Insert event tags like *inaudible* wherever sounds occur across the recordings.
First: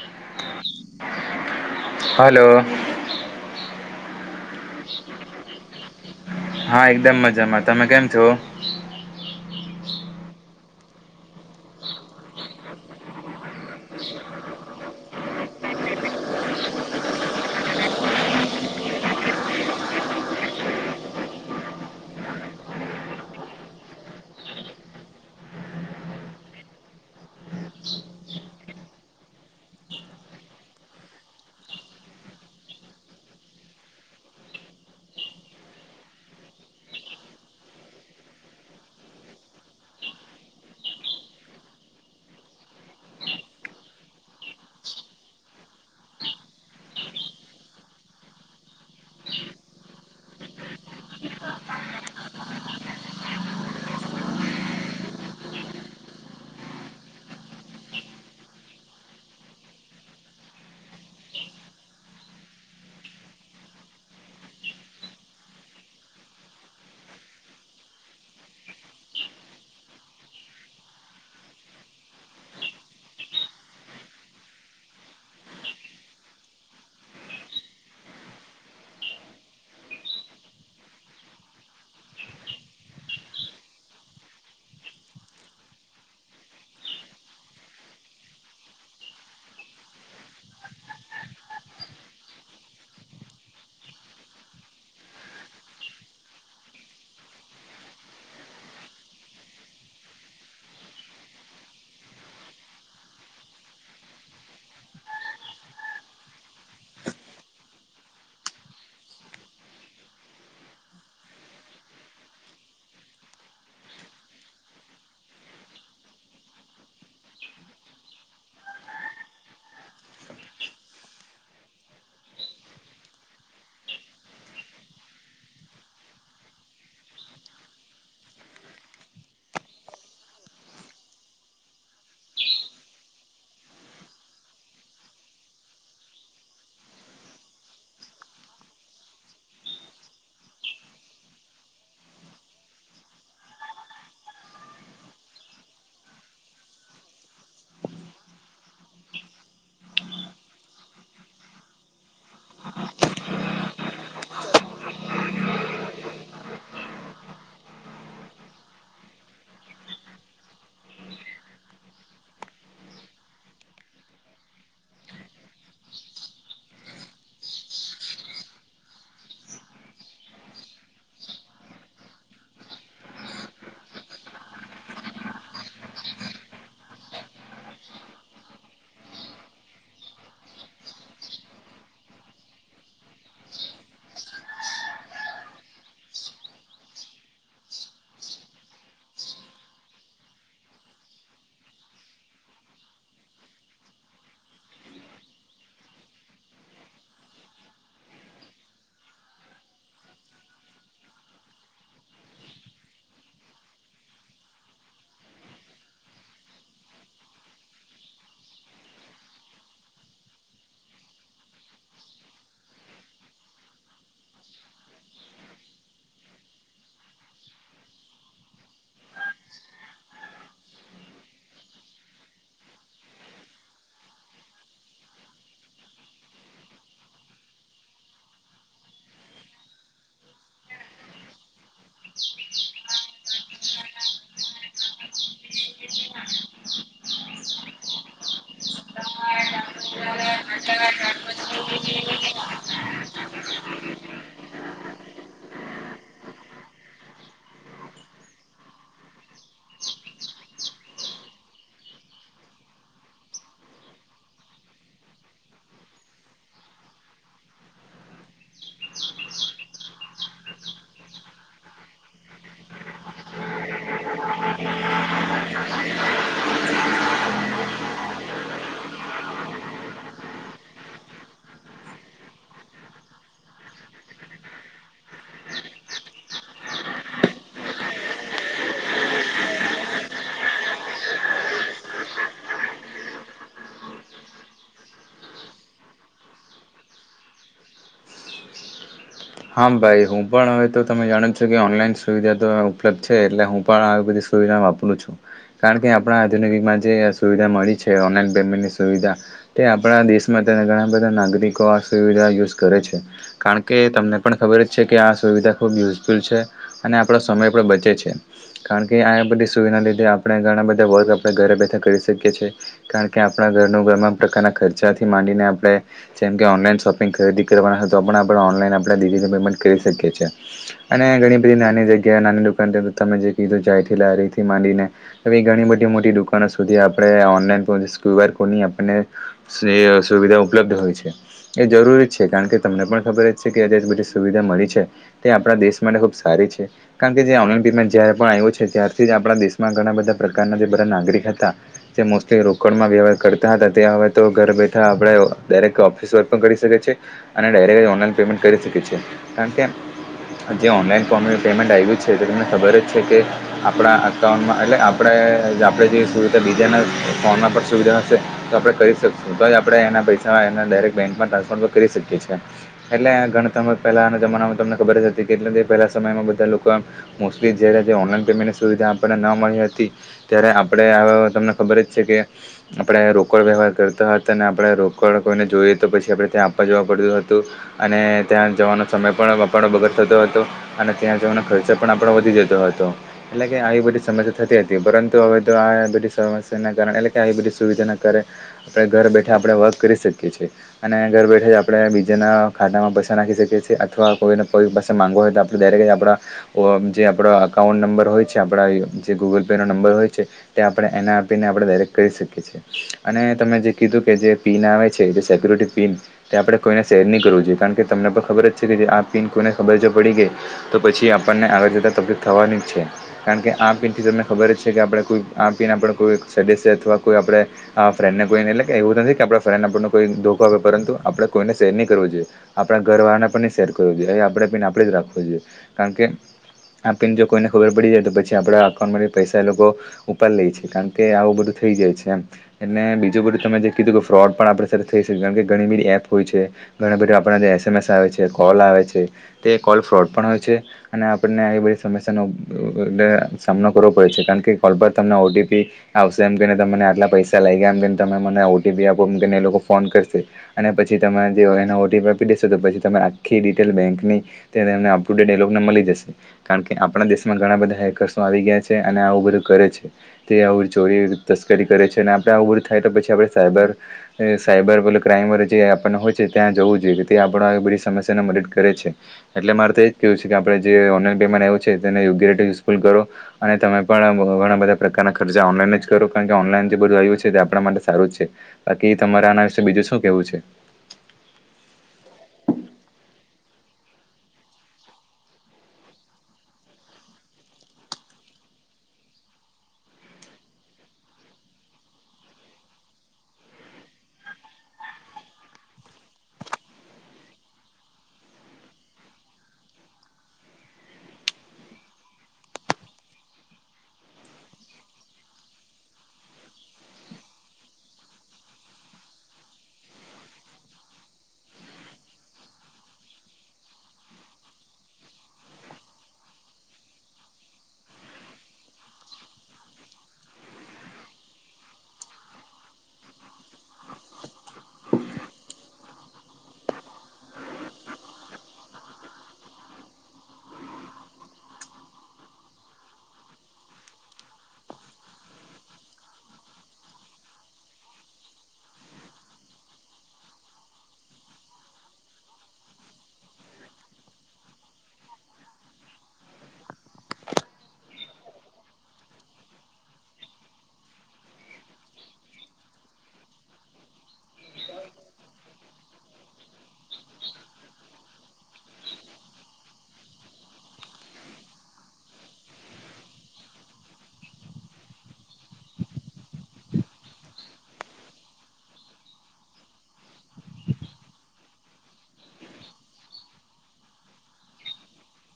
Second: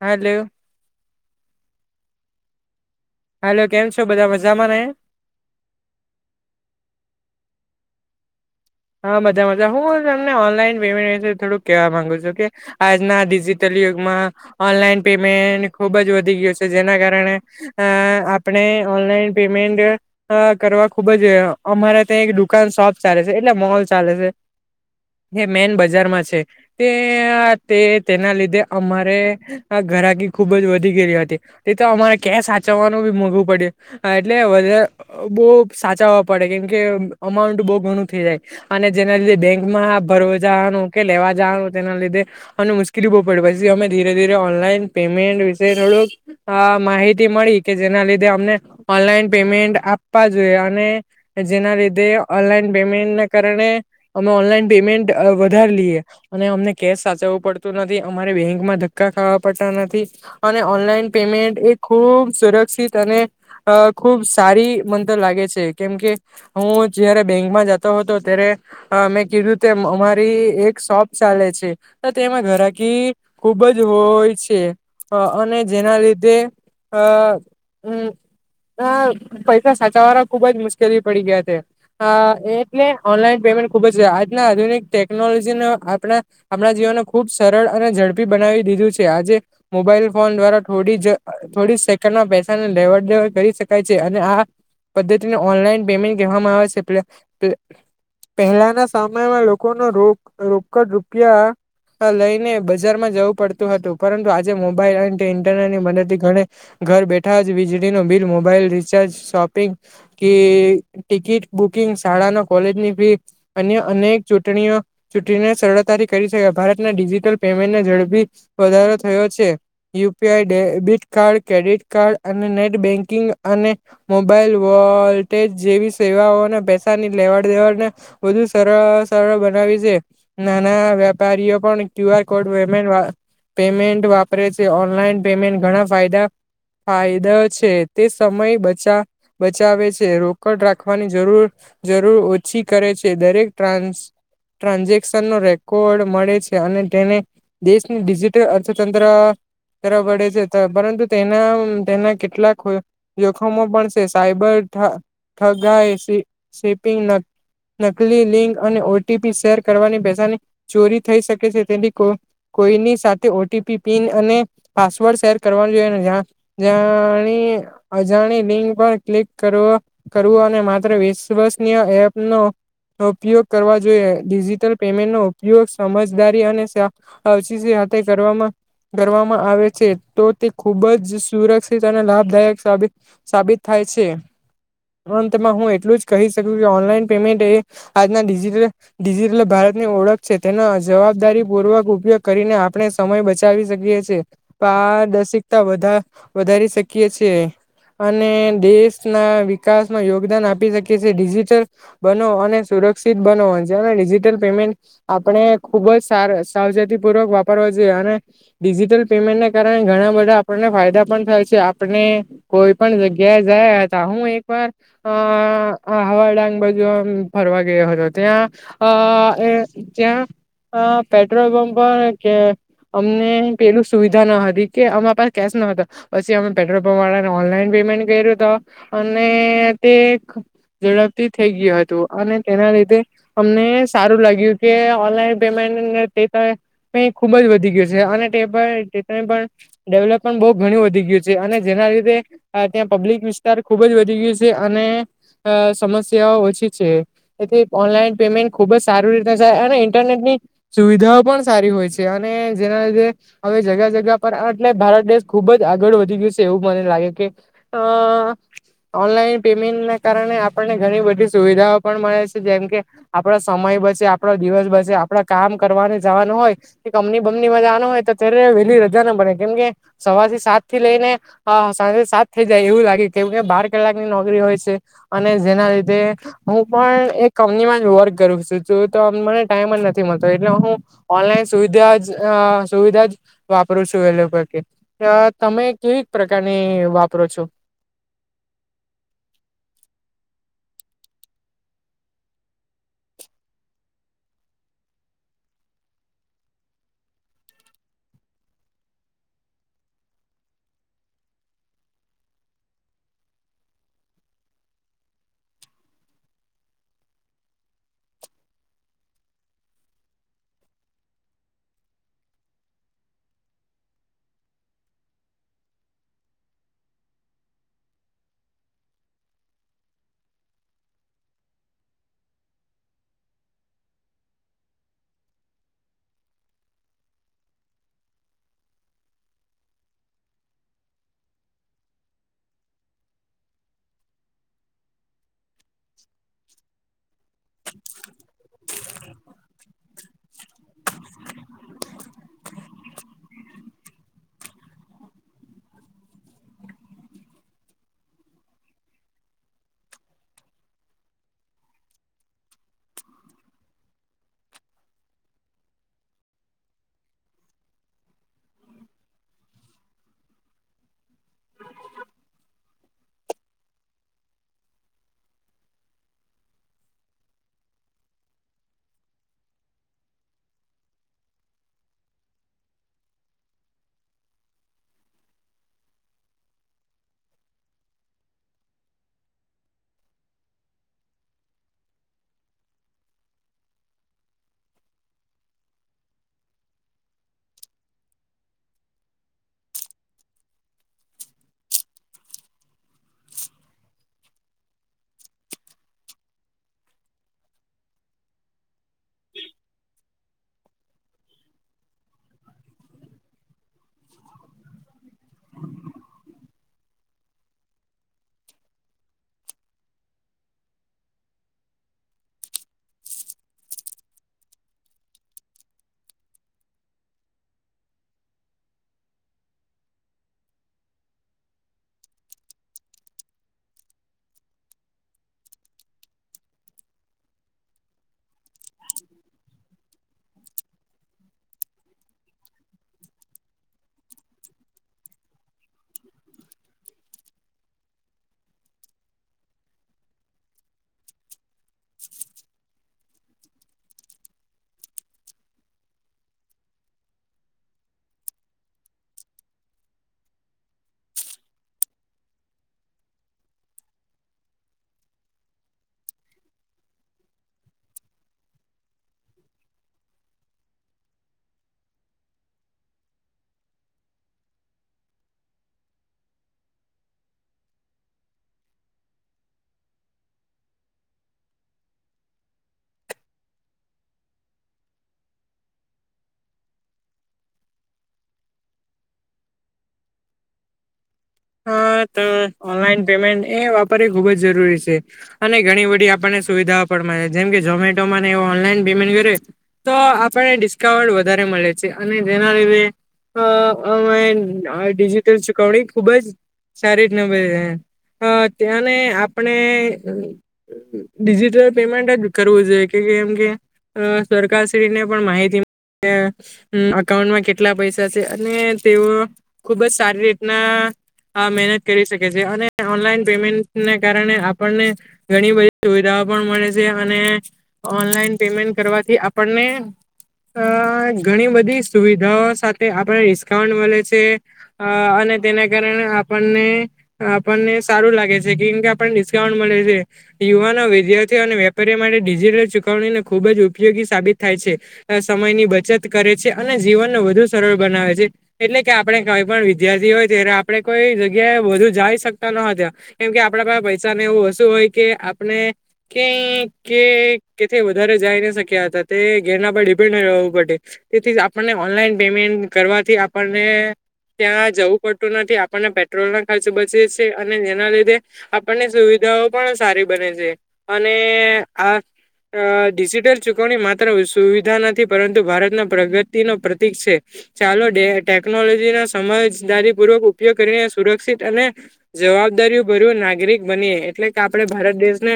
હાલો. Hello. Hello કેમ છો બધા મજામાં ને. હા એકદમ મજામાં. તમે કેમ છો? હા મજા-મજા હું તમને ઓનલાઈન પેમેન્ટ વિશે થોડુંક કેહેવા માંગુ છું કે આજના ડિજિટલ યુગમાં ઑનલાઇન પેમેન્ટ ખુબ જ વધી ગયું છે જેના કારણે અ આપણે ઓનલાઈન પેમેન્ટ કરવા ખુબ જ અમારા ત્યાં એક દુકાન શોપ ચાલે છે. એટલે મહોલ ચાલે છે. જે મેન બજારમાં છે તે તે તેના લીધે અમારે ઘરાકી ખૂબ જ વધી ગયલી હતી તે તો અમારે કેસ હાચવવાનું બી મોઘવું પડ્યું એટલે વધા બહુ સાચવા પડે કેમ કે અમાઉન્ટ બહુ ઘણું થઈ જાય અને જેના લીધે બેંકમાં ભરવા જવાનું કે લેવા જવાનું તેના લીધે અન મુશ્કેલી પછી ધીરે ધી ઓનલા પેમેન્ટ વિ થોડ માહિતી મળી કે જેના કે જે અમને ઑનલાઇન પેમેન્ટ આપવા જોઈએ અને જેના લીધે ઓનલાઈન પેમેન્ટના કારણે અમે ઓનલાઈન પેમેન્ટ વધાર લઈએ અને અમને કેશ સાચવવું પડતું નથી અમારે બેંકમાં ધક્કા ખાવા પડતા નથી અને ઓનલાઈન પેમેન્ટ એ ખૂબ સરસ અને અ ખુબ સારી મન તો લાગે છે કેમ કે હું જયારે બેક માં જતો હતો ત્યારે અ મે કીધું તેમ અમારી એક શોપ ચાલે છે તેમાં ઘરાકી ખુબ જ હોય છે અ અને જેના લીધે. હા હમ્મ. હ પૈસા સાચાવવાના ખુબ જ મુશ્કેલી પડી ગયા છે હ એટલે ઓનલાઈન પેમેન્ટ ખુબ જ છે આજના આધુનિક ટેકનોલોજી આપ આપણા જીવનને ખુબ સરળ અને ઝડપી બનાવી દીધું છે. આજે મોબાઈલ ફોન દ્વારા થોડી થોડી સેકન્ડમાં લેવડ દેવડ કરી શકાય છે અને આ પદ્ધતિ ઓનલાઈન પેમેન્ટ કહેવામાં આવે છે. પહેલાના સમયમાં લોકોનો રો રોકડ રૂપિયા લઈને બજારમાં જવું પડતું હતું પરંતુ આજે મોબાઈલ અને ઇન્ટરનેટ ની મદદ થી ઘણી ઘર બેઠા જ વીજળી ન બિલ મોબાઈલ રિચાર્જ શોપિંગ કે ટિકિટ બુકિંગસ શાળાના કોલેજની ફી અને્ય અનેક ચૂંટણીઓ ચૂંટણીને સરળતાથી કરી શકાય ભારતના ડી જિટલ પેમેન્ટને ઝડપી વધારો થયો છે U P I debit card, credit card અને નેટ બેન્કિંગ અને મોબાઈલ વોલટેેજ જેવી સેવાઓના પેસા ની લેવાડ દેવડને વધુ સરળ સરળ બનાવી છે. નાના વેપારીઓ પણ ક્યુ આર કોડ પેમેન્ટ વાપરે છે ઓનલાઈન પેમેન્ટ ઘણા ફાયદા ફાયદા છે. તે સમય બચા બચાવે છે રોકડ રાખવાની જરૂર જરૂર ઓછી કરે છે. દરેક ટ્રાન્સ ટ્રાન્ઝેક્શનનો રેકોર્ડ મળે છે અને તેને દેશની ડીજી ડિજિટલ અર્થતંત્ર તરફ વળે છે. પરંતુ તેના તેના કેટલાક જોખમો પણ છે, સાયબર થગ શિપિંગ નકલી લિંક અને ઓટીપી શેર કરવાની પસાની ચોરી થઈ શકે છે તેની કો કોઈની સાથે ઓટીપી પિન અને પાસવર્ડ શેર કરવાનું જોઈ, જા અજાણી લિંક પર ક્લિક કરવું અને માત્ર વ વિશ્વસનીય એપનોો ઉપયોગ કરવા જોઈએ, ડિજિટલ પેમેન્ટ નો ઉપયોગ સમજદારી અને સાથે કરવામાં કરવામાં આવે છે, તો તે ખુબ જ સુરક્ષિત અને લાભદાયક સાબિત સાબિત થાય અંતમાં હું એટલું જ કહી શક કે ઓનલાઈન પેમેન્ટ એ આજના ડિજિટલ ભારતની ઓળખ છે, તેના જવાબ જવાબદારી પૂર્વક ઉપયોગ કરીને આપણે સમય બચાવી શકીએ છીએ, પારદર્શિકતા વધારે વધારી શકીએ છેએ અને દેશ ના વિકાસમાં યોગદાન આપી શકી ટલ બનો અને સુરક્ષિત બનો છેિટ પેમેન્ટ આપણેબ સાવચે પૂર્વક વાપરો જોઈએ, અને ડિજિટલ પેમેન્ટને કારણે ઘણા બધા આપને પણ થાય છે આપને કોઈ પણ જગ્યાએ જયા હતા હું એક વાર અ આ હવાઈ ડાંગ બધુ આમ ફરવા ગયો હતો ત્યાં અ એ ત્યાં હા પેટ્રોલ પંપને કે અમને પેલું સુવિધા ન હતી કે અમા પાસે કેશ ન હતો, પછી અમે પેટ્રોલ પંપ વાળાને ઓનલાઈન મે કર્યો અને તે ઝડપથી થઈ ગયું હતું, અને તેના લીધે અમને સારું લાગ્યું કે ઓનલાઈન ખુબ વધી ગયેપ પણ બહુ ઘણી વધી ગયું છે, અને જેના લીધે ત્યાં પબ્લિક વિસ્તાર ખુબ જ વધી ગયું છે. અને અ સમસ્યાઓ ઓછી છે એથી ઓનલાઈન પેમેન્ટ ખુબ જ સારી રીતે થાય અને ઇન્ટરનેટ ની સુવિધાઓ પણ સારી હોય છે, અને જેના લીધે હવે જગ્યા જગ્યા પર એટલે ભારત દેશ ખૂબ ખબ જ આગળ વધી ગયું છે, એવું મને લાગે કે ઓનલાઈન પેમેન્ટ કારણે આપણને ઘણી બધી સુવિધાઓ પણ મળે છે, જેમકે આપડો સમય બચે આપડો દિવસ બસે આપડા કામ કરવાને જવાનું હોય કે કમપની બમનીમાં જવાનું હોય તો ત્યારે વહેલી રજા ના બને કેમ કે સવારથી સાત થી લઈ ને સાંજથી સાત થઇ જાય એવું લાગે કેવું કે બાર કલાક ની નોકરી હોય છે. અને જેના લીધે હું પણ એક કંપનીમાં જ વર્ક કરું છું, છું તો મને ટાઈમ નથી મળતો એટલે હું ઓનલાઈન સુવિધા જ સુવિધા જ વાપરું છું, એ લોકો પકી અ તમે કેવી પ્રકારની વાપરો છો? હા, ભાઈ હું પણ હવે તો તમે જાણો છું કે ઓનલાઈન સુવિધા તો ઉપલબ્ધ છે, એટલે હું પણ આવી બધીવ રું છું કારણ કે આપણા આધુનિક જે સુવિધા મળી છે પેન્ટની સુવિધા તે આપણા દેશમાં તેના ઘણા બધા નાગરિકો આ સુવિધા યુઝ કરે છે, કારણ કે તમને પણ ખબર જ છે કે આ સુવિધા ખૂબ યુઝફુલ છે અને આપણો સમય પણ બચે છે, કારણ કે આ બધી સુવિધા લીધે આપણે ઘણા બધા વર્ક આપણે ઘરે બેઠા કરી શકીએ છીએ, કારણ કે આપણા ઘરનું ગ ખર્ચાથી માંડીને આપણે જેમ ઓનલાન શોપિંગ ખરીદી કરવાના તો પણ આપણે ઓનલા આપણે ડડી રતે પેમેન્ટ કરી શકીએ છીએ, અને ઘણી બધી નાની જગ્યાએ નાની દુકાનથી તમે જે કીધું જાય લારીથી માંડીને ઘણી બધી મોટી દુકાનો સુધી આપણે ઓનલાઈન્યુર કો આપ સુવિધા ઉપલબ્ધ હોય છે એ જરૂરી છે, કારણ કે તમને પણ ખબર ત બધી સુવિધા મળી છે તે આપણા દેશ માટે ખુબ સારી છે, કારણ કે જે ઓનલાઈન પેમેન્ટ જયારે પણ આવ્યું છે, ત્યારથી જ આપણા દેશમાં ઘણા બધા પ્રકારના જે બધા નાગરિક હતા જે મોસ્ટલી રોકડમાં વ્યવહાર કરતા હતા, તે હવે તો ઘર બેઠા આપણે દરેક ઓસ વર્ક કરી શકે છે અને ડક ઓલા પેમેન્ટ કરી શકે છે, કારણ કે જે ઓનલાઈન પેમેન્ટ આવ્યું છે તો તમને ખબર જ છે, કે આપણા અકાઉન્ટમાં એટલે આપણા આપણે જે સુવ બીજાના ફોન પણ સુવિધા હશે, તો આપણે કરી શકશું તો જ આપણે એના ક બેંકમાં ટ્રાન્સફર કરી શકીએએ એટલે ગણાત પહેલા જમાનામાં તમને ખબર જ હતી, કેટ પેલા સમયમાં બધા લોકો મોલી જે ઓનલાઈન પેમેન્ટની સુવિધા આપણને ન મળી હતી ત્યારે આપણે તમને ખબર જ છે કે આપણે રોકડ વ્યવહાર કરતા હતા અને આપણે રોકડ કોઈને જોઈએ તો પછી આપણે ત્યાં આપવા જવા પડતું હતું અને ત્યાં જવાનો સમય પણ આપણો બગડ થતો હતો અને ત્યાં જવાનો ખર્ચ પણ આપણો વધી જતો હતો એટલે કે આવી બધી સમસ્યા થતી હતી પરંતુ હવે તો આ બધી સમ્યા ના કારણે એટલે કે આવી બધી જેના કારણે આપણે ઘર બેઠા આપણે વર્ક કરી શકીએ છીએ અને ઘર બેઠા આપણે બીજેના ખાતામાં પૈસા નાખી શકીએ છીએ અથવા કોઈને કોઈ પાસે મામાંગવો હોય તો આપણેું ડાયરેક આપણા જે આપણા અકાઉન્ટ નંબર હોય છે આપણા જે ગૂગલ પેનો નંબર હોય છે તે આપણે એનાઆરપીને આપણે ડાયરેક્ટ કરી શકીએ છીએ અને તમે જે કીધું કે જે પિન આવે છે જે સેકુરિટી પિન તે આપણે કોઈને શેર નહી કરવું જોઈએ જે કારણ કે તમને પણ ખબર જ છે કે આ પિન કોને ખબર જો પડી ગઈ તો પછી આપણને આગળ જતા તકલીફ થવા છે કારણ કે આ પીનથી તમને ખબર જ છે કે આપણે કોઈ આ પીને આપ કોઈ સદસ અથવા કોઈ આપણે આ ફ્રેન્ડ ને કોઈને એટલે કે એવું નથી કે આપ ફ્રેન્ડને આપ કોઈ ધોખો આવે પરુ આપડ કોઈને શેર નહી કરવું જોઈએ આપણા ઘરવાળાના પણ શેર કરવો જોઈએ એ આપણે પણને આપણે જ રાખવું જોઈએ કારણ કે આપીને જો કોઈને ખબર પડી જાય તો પછી આપણા અકાઉન્ટમાંથી પૈસા એ લોકો ઉપા લે છે કારણ કે આવું બધું થઈ જાય છે એમ એટલે બીજું બધું તમે જે કીધું કે ફ્રોડ પણ આપણી સાથે થઈ શકે કારણ કે ઘણી બધી એપ હોય છે ઘણા બધું આપણા જે એસએમએસ આવે છે કોલ આવે છે તે કોલ ફ્રોડ પણ હોય છે અને આપણને સમસ્યાનો સામનો કરવો પડે છે કારણ કે કોલ પર તમને ઓટીપી આવશે એમ કહીને તમને આટલા પૈસા લાગ ગયા એમ ને તમે મને ઓટીપી આપોમ કેને એ લોકો ફોન કરશે અને પછી તમે જે એના ઓટીપી દેશો તો પછી તમે આખી ડિટેલ બેંકને અપ ટુેટ ડલોગને મળી જશે કારણ કે આપણા દેશ ઘણા બધા હેકર્સો આવી ગયા છે અને આવું બધું કરે છે તે આવું ચોરી તસ્કરી કરે છે અને ઊભું થાય તો પછી આપે સાયબર સાયબરલે ક્રાઈમ વ જે આપણને હોય છે ત્યાં જવું જોઈએ આપ બધી સમસ્યા ને મદદ કરે છે એટલે મારે તો એજ કેવું છે કે આપણે જે ઓન ટાઈ આવ છે તે ો અને તમે પણ ઘણા બધા પ્રકારના ખર્ચા ઓનલાન જ કરો કારણ કે ઓનલા બધું આપણા માટે સારું જ છે બાકી તમારે આના વિશે બીજું શું કેવું છે *inaudible* હા તો ઓનલાઈન પેમેન્ટ એ વાપરી ખુબ જ જરૂરી છે અને ઘણી બધી આપણને સુવિધ જેમકે ઝમેટો ઓનલાન પેમેન્ટ કર તો આપણને ડિસ્કાઉન્ટ વધારે મળે અને જેના લીધે અ અમે ડિજિટલ ચુકવણી ખુબ જ સારી અ ત્યાંને આપણે ડિજિટલ પેમેન્ટ જ કરવું જોઈએ કે કેમ કે સરકારશ્રી ને પણ માહિતી અકાઉન્ટમાં કેટલા પૈસા છે અને તેઓ ખુબ જ સારી રીતના મહેનત કરી શકે છે અને ઓનલાઈન પેમેન્ટને કારણે આપણને ઘણી બધી સુવિધા મળે છે અને ઓનલાઈન પેમેન્ટ કરવાથી આપણને અ ઘણી બધી સુવિધાઓ સાથે આપણે ડિસ્કાઉન્ટ મળે છે અને તેને આપ આપણને સારું લાગે છે કેમ કે આપણને ડિસ્કાઉન્ટ મળે છે યુવાન વિદ્યાર્થીઓ અને વેપારીઓ માટે ડિજિટલ ચુકવણીને ખુબ જ ઉપયોગી સાબિત થાય છે સમયની બચત કરે છે અને જીવનને વધુ સરળ બનાવે છે એટલે કે આપણે કઈ પણ વિદ્યાર્થી હોય ત્યારે આપે કોઈ જગ્યાએ વધુ જઈ શકતા ન હતા કેમકે આપડા પાસે પૈસા ને એવું વશુ હોય કે આપણે કે વધારે જાય ન શક્યા હતા તે ઘેરના પર ડિપેન્ડ રહેવું પડ તેથી આપણને ઓનલાઈન પેમેન્ટ કરવાથી આપણને ત્યાં જવું પડતું નથી થી આપણને પેટ્રોલ ના ખર્ચ બચે છે અને જેના લીધે આપણની સુવિધાઓ પણ સારી બને છે અને આ અ ડિજિટલ ચુકવણી માત્ર સુવિધા નથી પરંતુ ભારતના પ્રગતિ ન પ્રતિક છે ચાલો ડ ટેકનોલોજી ના સમજદારી પૂર્વક ઉપયોગ કરીને સુરક્ષિત અને જવાબદારીઓ ભર્યું નાગરિક બનીએ એટલે કે આપણે ભારત દેશને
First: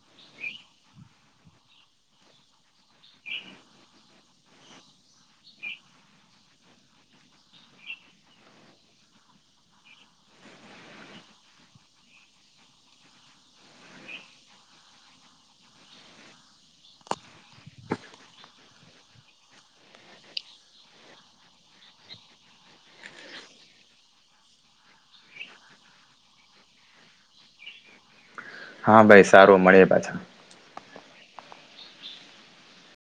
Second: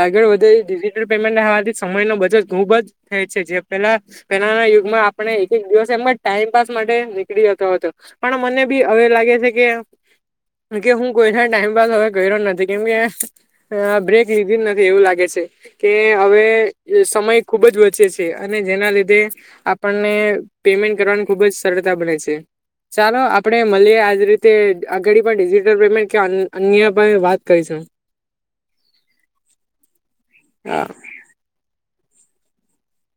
આગળ વધે ડિજટલ પેમેન્ટવાથી સમય ન બજ ખુબ જ થાય છે જે પેલા પેલા યુગમાં આપણે એક એક દિવસ એમ ટાઈપ માટે નીકળી જતો હતો પણ મને બી હવે લાગે છે ગ કે હું કોઈ ટાઈમપ હવે કર્યો નથી કેમકે બ્રેક લીધી નથી એવું લાગે છે કે હવે સમય ખુબ જ વચે છે અને જેના લીધે આપણને પેમેન્ટ કરવાની ખુબ જ સરળતા બને છે ચાલો આપણે મલીએ આજ રી તે આગડી પણ ડિજિટલ પેમેન્ટ કે અન્ય પણ વાત *unintelligible* હા ભાઈ સારું મળીએ પાછા હા.